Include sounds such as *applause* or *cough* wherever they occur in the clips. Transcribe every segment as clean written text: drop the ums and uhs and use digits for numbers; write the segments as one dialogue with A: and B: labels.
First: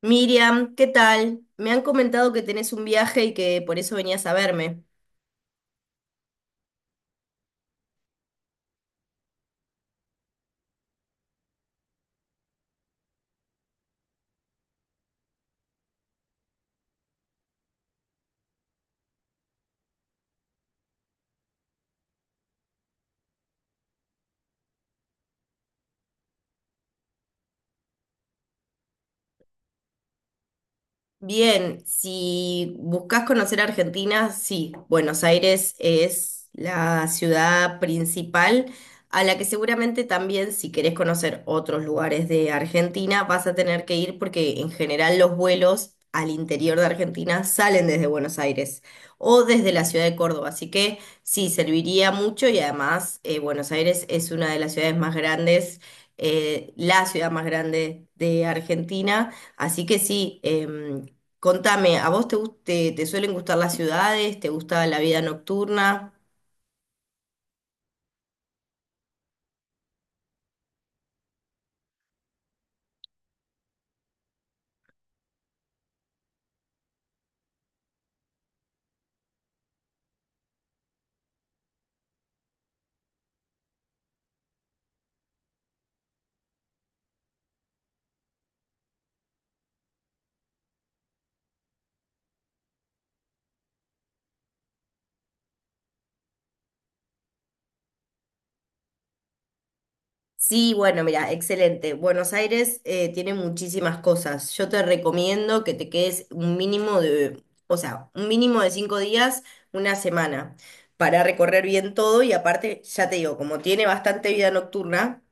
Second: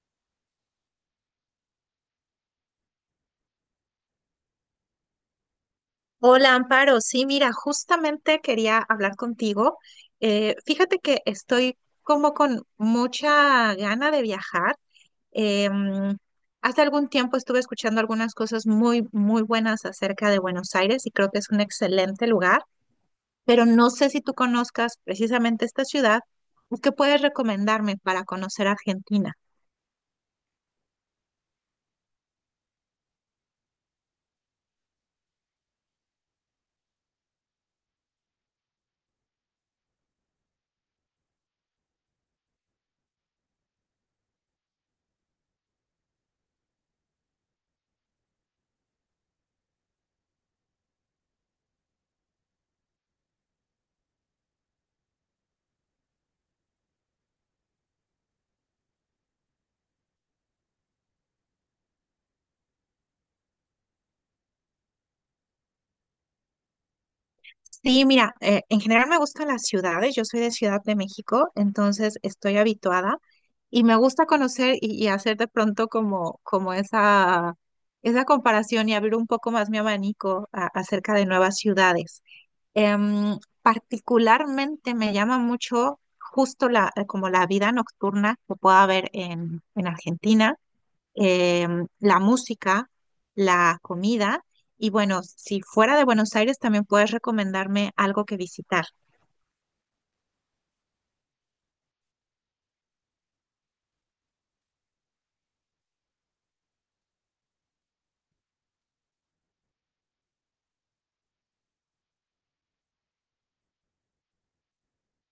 A: Miriam, ¿qué tal? Me han comentado que tenés un viaje y que por eso venías a verme.
B: Hola, Amparo. Sí, mira, justamente quería hablar contigo. Fíjate que estoy como con mucha gana de viajar. Eh, mm, Hace algún tiempo estuve escuchando algunas cosas muy, muy buenas acerca de Buenos Aires y creo que es un excelente lugar, pero no sé si tú conozcas precisamente esta ciudad. ¿Qué puedes recomendarme para conocer Argentina?
A: Bien, si buscas conocer Argentina, sí, Buenos Aires es la ciudad principal a la que seguramente también si querés conocer otros lugares de Argentina vas a tener que ir porque en general los vuelos al interior de Argentina salen desde Buenos Aires o desde la ciudad de Córdoba, así que sí, serviría mucho y además Buenos Aires es una de las ciudades más grandes, la ciudad más grande de Argentina. Así que sí, contame, ¿a vos te suelen gustar las ciudades? ¿Te gusta la vida nocturna?
B: Sí, mira, en general me gustan las ciudades, yo soy de Ciudad de México, entonces estoy habituada y me gusta conocer y hacer de pronto como esa, esa comparación y abrir un poco más mi abanico acerca de nuevas ciudades. Em, Particularmente me llama mucho justo la, como la vida nocturna que pueda haber en Argentina, eh, la música, la comida y bueno, si fuera de Buenos Aires también puedes recomendarme algo que visitar.
A: Sí, bueno, mira, excelente. Buenos Aires tiene muchísimas cosas. Yo te recomiendo que te quedes un mínimo de, o sea, un mínimo de 5 días, una semana, para recorrer bien todo y aparte, ya te digo, como tiene bastante vida nocturna.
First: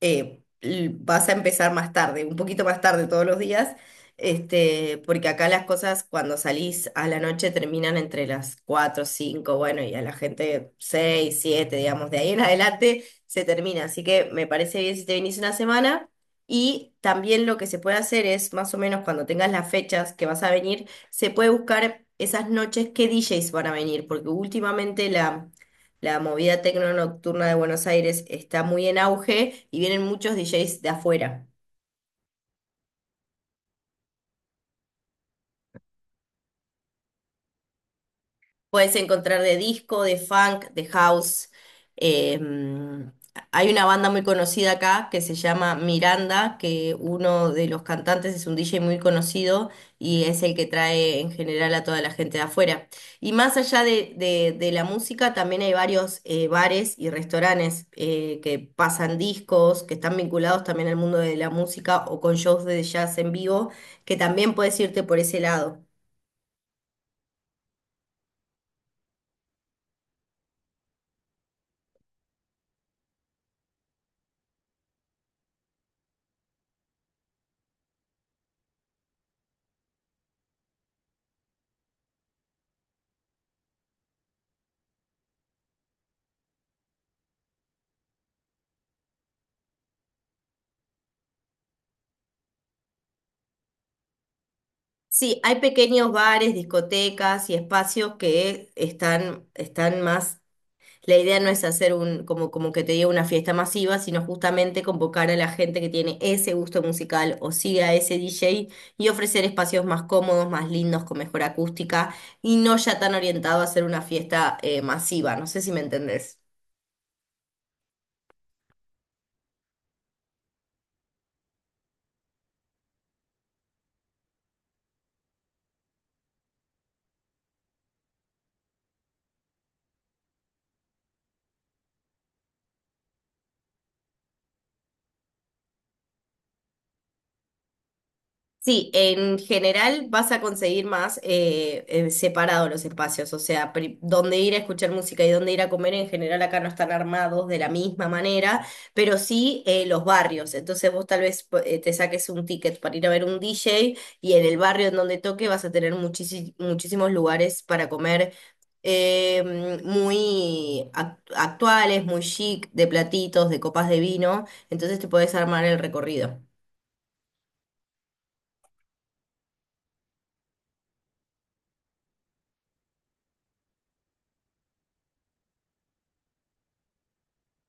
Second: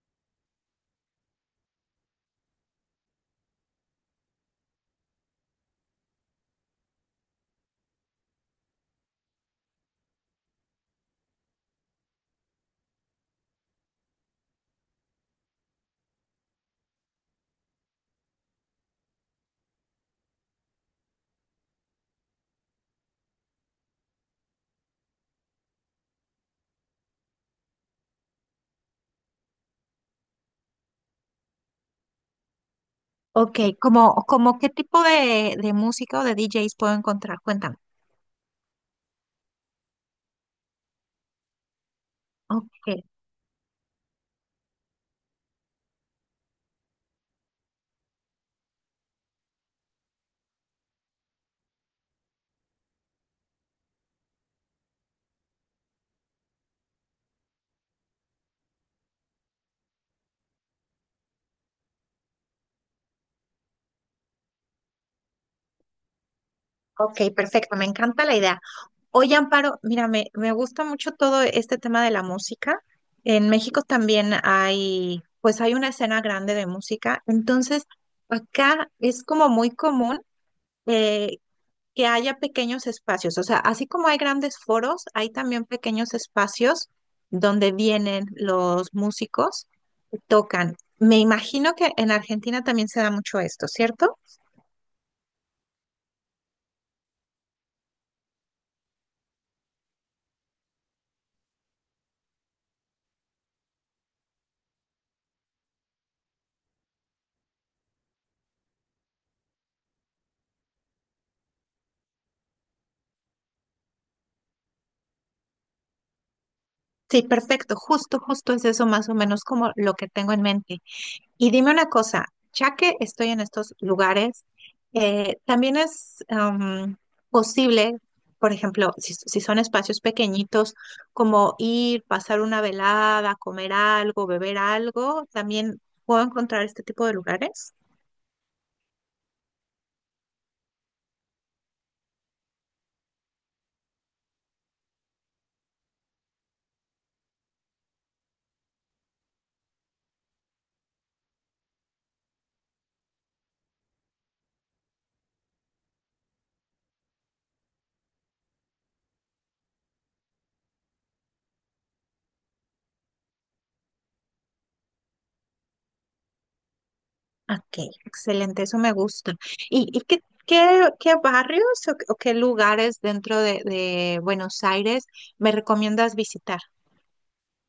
A: Vas a empezar más tarde, un poquito más tarde todos los días, este, porque acá las cosas cuando salís a la noche terminan entre las 4, 5, bueno, y a la gente 6, 7, digamos, de ahí en adelante se termina. Así que me parece bien si te venís una semana. Y también lo que se puede hacer es, más o menos cuando tengas las fechas que vas a venir, se puede buscar esas noches qué DJs van a venir, porque últimamente la movida tecno nocturna de Buenos Aires está muy en auge y vienen muchos DJs de afuera.
B: Ok, como qué tipo de música o de DJs puedo encontrar? Cuéntame.
A: Puedes encontrar de disco, de funk, de house.
B: Ok,
A: Em, hay una banda muy conocida acá que se llama Miranda, que uno de los cantantes es un DJ muy conocido y es el que trae en general a toda la gente de afuera. Y más allá de la música, también hay varios bares y restaurantes que pasan discos, que están vinculados también al mundo de la música o con shows de jazz en vivo, que también puedes irte por ese lado.
B: ok, perfecto, me encanta la idea. Oye, Amparo, mira, me gusta mucho todo este tema de la música. En México también hay, pues hay una escena grande de música. Entonces, acá es como muy común, eh, que haya pequeños espacios. O sea, así como hay grandes foros, hay también pequeños espacios donde vienen los músicos y tocan. Me imagino que en Argentina también se da mucho esto, ¿cierto?
A: Sí, hay pequeños bares, discotecas y espacios que están más. La idea no es hacer un, como que te diga, una fiesta masiva, sino justamente convocar a la gente que tiene ese gusto musical o sigue a ese DJ y ofrecer espacios más cómodos, más lindos, con mejor acústica y no ya tan orientado a hacer una fiesta masiva. No sé si me entendés.
B: Sí, perfecto. Justo, justo es eso más o menos como lo que tengo en mente. Y dime una cosa, ya que estoy en estos lugares, también es posible, por ejemplo, si son espacios pequeñitos, como ir, pasar una velada, comer algo, beber algo, también puedo encontrar este tipo de lugares.
A: Sí, en general vas a conseguir más separados los espacios, o sea, dónde ir a escuchar música y dónde ir a comer en general acá no están armados de la misma manera, pero sí los barrios. Entonces vos tal vez te saques un ticket para ir a ver un DJ y en el barrio en donde toque vas a tener muchísimos lugares para comer muy actuales, muy chic, de platitos, de copas de vino, entonces te podés armar el recorrido.
B: Ok, excelente, eso me gusta. ¿Y qué barrios o qué lugares dentro de Buenos Aires me recomiendas visitar?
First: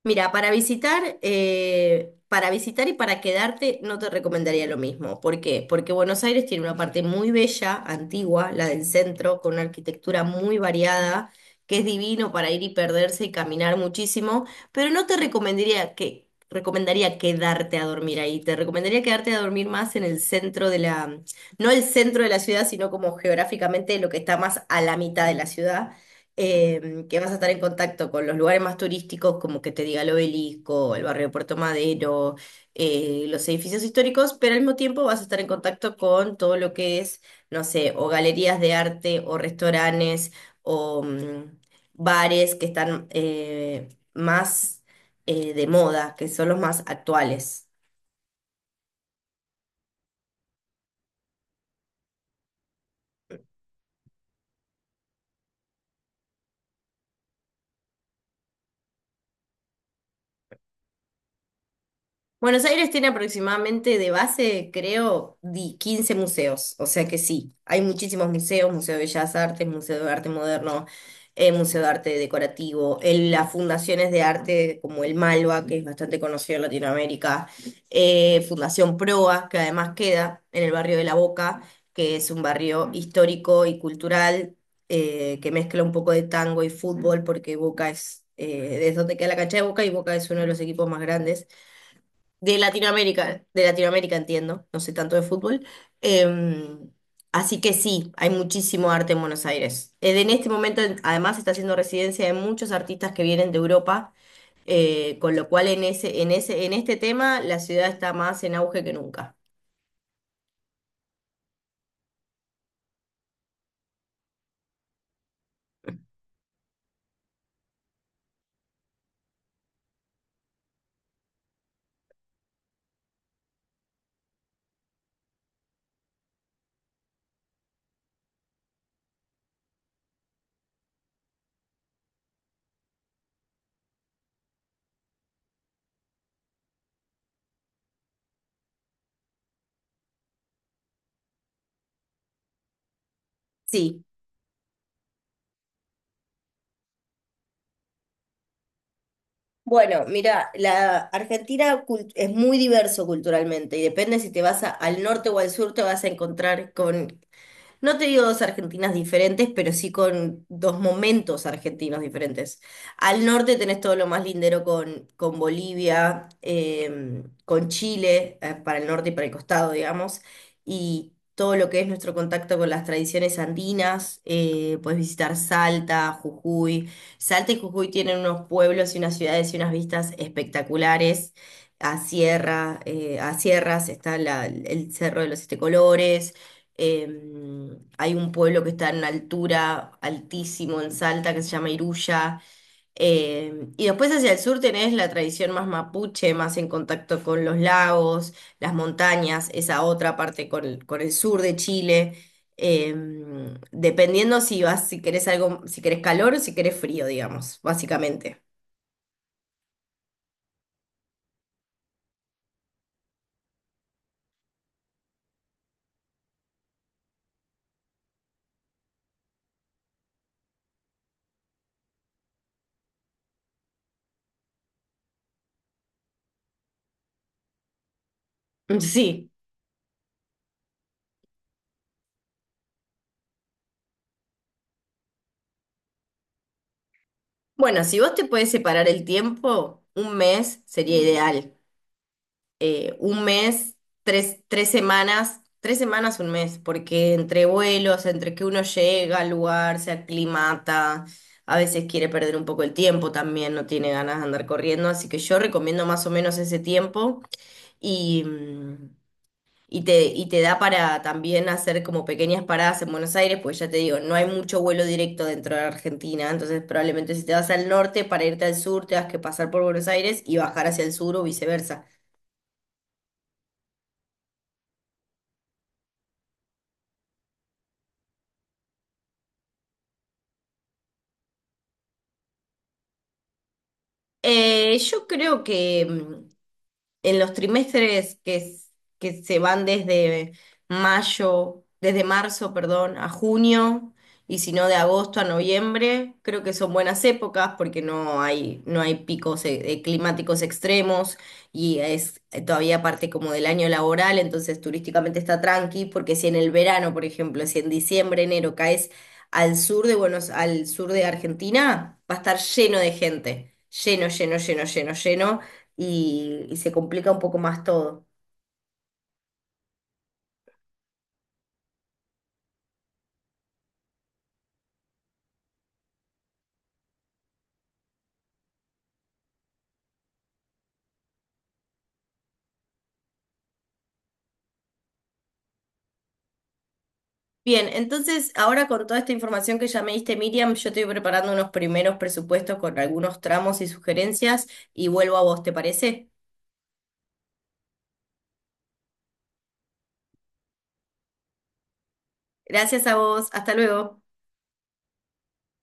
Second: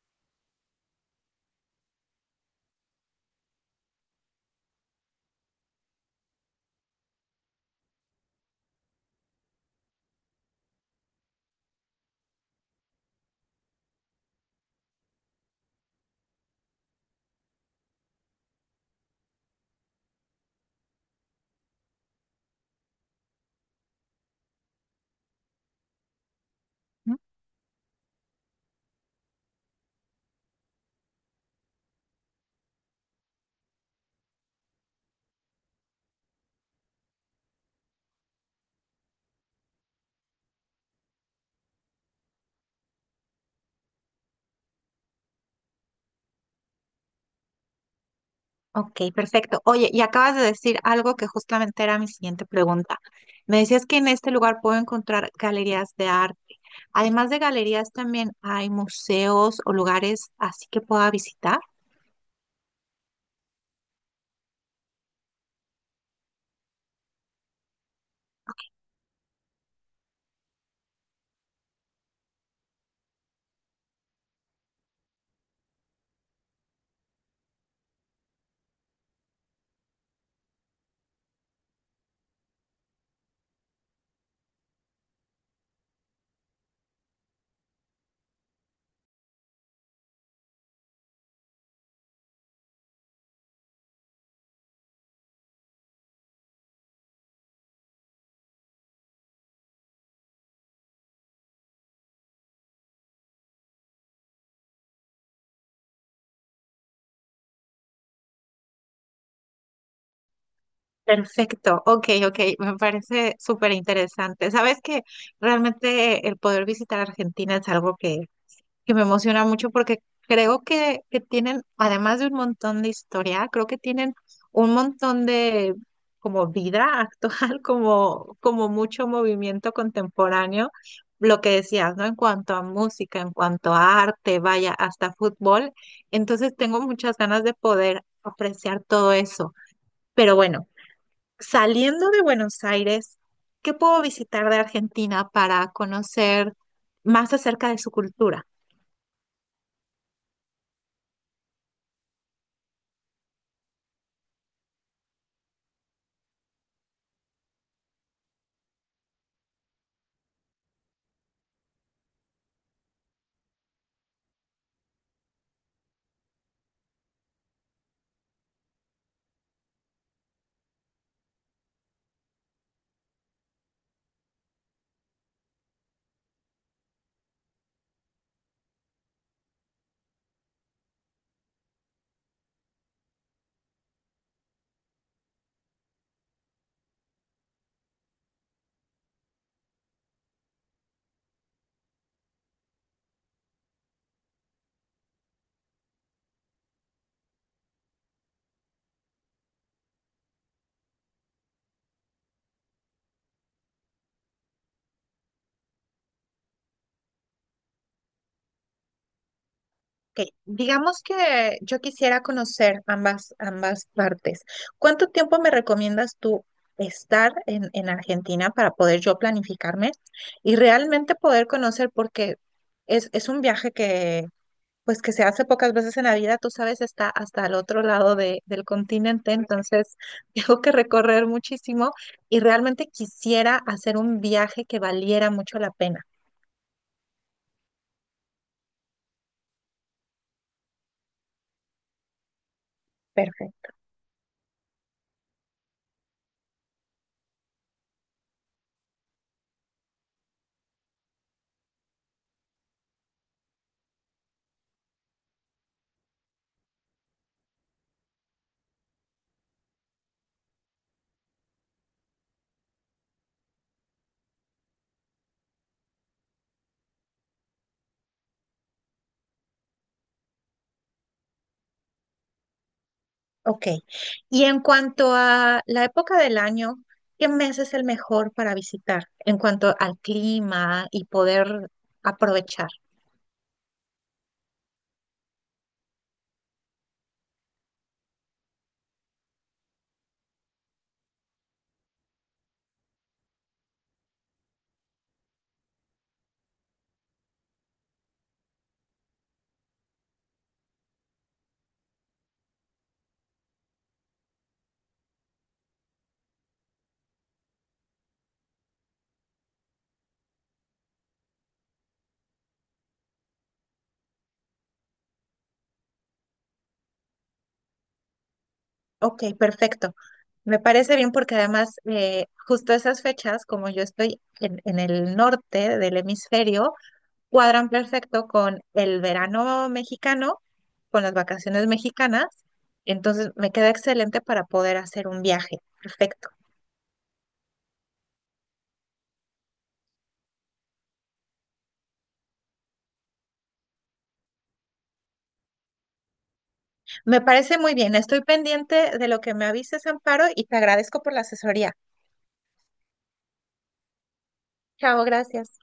A: Mira, para visitar y para quedarte no te recomendaría lo mismo. ¿Por qué? Porque Buenos Aires tiene una parte muy bella, antigua, la del centro, con una arquitectura muy variada, que es divino para ir y perderse y caminar muchísimo, pero no te recomendaría que recomendaría quedarte a dormir ahí. Te recomendaría quedarte a dormir más en el centro de la, no el centro de la ciudad, sino como geográficamente lo que está más a la mitad de la ciudad que vas a estar en contacto con los lugares más turísticos, como que te diga el Obelisco, el barrio de Puerto Madero, los edificios históricos, pero al mismo tiempo vas a estar en contacto con todo lo que es, no sé, o galerías de arte, o restaurantes, o bares que están más de moda, que son los más actuales.
B: Ok, perfecto. Oye, y acabas de decir algo que justamente era mi siguiente pregunta. Me decías que en este lugar puedo encontrar galerías de arte. Además de galerías, también hay museos o lugares así que pueda visitar.
A: Buenos Aires tiene aproximadamente de base, creo, 15 museos, o sea que sí, hay muchísimos museos, Museo de Bellas Artes, Museo de Arte Moderno, Museo de Arte Decorativo, las fundaciones de arte como el Malva, que es bastante conocido en Latinoamérica, Fundación Proa, que además queda en el barrio de La Boca, que es un barrio histórico y cultural que mezcla un poco de tango y fútbol, porque Boca es donde queda la cancha de Boca y Boca es uno de los equipos más grandes de Latinoamérica entiendo, no sé tanto de fútbol. Em, así que sí, hay muchísimo arte en Buenos Aires. En este momento, además, está haciendo residencia de muchos artistas que vienen de Europa, con lo cual en este tema la ciudad está más en auge que nunca.
B: Perfecto, ok, ok, me parece súper interesante. Sabes que realmente el poder visitar Argentina es algo que me emociona mucho porque creo que tienen, además de un montón de historia, creo que tienen un montón de como vida actual, *laughs* como, como mucho movimiento contemporáneo, lo que decías, ¿no? En cuanto a música, en cuanto a arte, vaya, hasta fútbol. Entonces tengo muchas ganas de poder apreciar todo eso. Pero bueno, saliendo de Buenos Aires, ¿qué puedo
A: Sí.
B: visitar de Argentina para conocer más acerca de su cultura?
A: Bueno, mira, la Argentina es muy diverso culturalmente y depende si te vas al norte o al sur, te vas a encontrar con. No te digo dos Argentinas diferentes, pero sí con dos momentos argentinos diferentes. Al norte tenés todo lo más lindero con Bolivia, con Chile, para el norte y para el costado, digamos, y todo lo que es nuestro contacto con las tradiciones andinas. Puedes visitar Salta, Jujuy. Salta y Jujuy tienen unos pueblos y unas ciudades y unas vistas espectaculares. A sierras está el Cerro de los Siete Colores. Hay un pueblo que está en una altura altísimo en Salta que se llama Iruya. Y después hacia el sur tenés la tradición más mapuche, más en contacto con los lagos, las montañas, esa otra parte con el sur de Chile. Dependiendo si vas, si querés algo, si querés calor o si querés frío, digamos, básicamente.
B: Ok, digamos que yo quisiera conocer ambas, ambas partes. ¿Cuánto tiempo me recomiendas tú estar en Argentina para poder yo planificarme y realmente poder conocer? Porque es un viaje que, pues, que se hace pocas veces en la vida. Tú sabes, está hasta el otro lado del
A: *laughs* Sí.
B: continente, entonces *laughs* tengo que recorrer muchísimo y realmente quisiera hacer un viaje que valiera mucho la pena.
A: Bueno, si vos te puedes separar el tiempo, un mes sería ideal. Un
B: Perfecto.
A: mes, tres semanas, 3 semanas, un mes, porque entre vuelos, entre que uno llega al lugar, se aclimata, a veces quiere perder un poco el tiempo también, no tiene ganas de andar corriendo, así que yo recomiendo más o menos ese tiempo y, mm, y te da para también hacer como pequeñas paradas en Buenos Aires, pues ya te digo, no hay mucho vuelo directo dentro de Argentina, entonces probablemente si te vas al norte, para irte al sur, te vas que pasar por Buenos Aires y bajar hacia el sur o viceversa.
B: Ok. Y en cuanto a la época del año, ¿qué mes es el mejor para visitar en cuanto al clima y poder aprovechar?
A: Yo creo que, en los trimestres que, que se van desde mayo, desde marzo, perdón, a junio, y si no de agosto a noviembre, creo que son buenas épocas porque no hay picos climáticos extremos y es todavía parte como del año laboral, entonces turísticamente está tranqui, porque si en el verano, por ejemplo, si en diciembre, enero caes al sur de Buenos, al sur de Argentina, va a estar lleno de gente, lleno, lleno, lleno, lleno, lleno y se complica un poco más todo.
B: Ok, perfecto. Me parece bien porque además justo esas fechas, como yo estoy en el norte del hemisferio, cuadran perfecto con el verano mexicano, con las vacaciones mexicanas. Entonces me queda excelente para poder hacer un viaje. Perfecto.
A: Bien, entonces ahora con toda esta información que ya me diste, Miriam, yo estoy preparando unos primeros presupuestos con algunos tramos y sugerencias y vuelvo a vos, ¿te parece?
B: Me parece muy bien. Estoy pendiente de lo que me avises, Amparo, y te agradezco por la asesoría.
A: Gracias a vos, hasta luego.
B: Chao, gracias.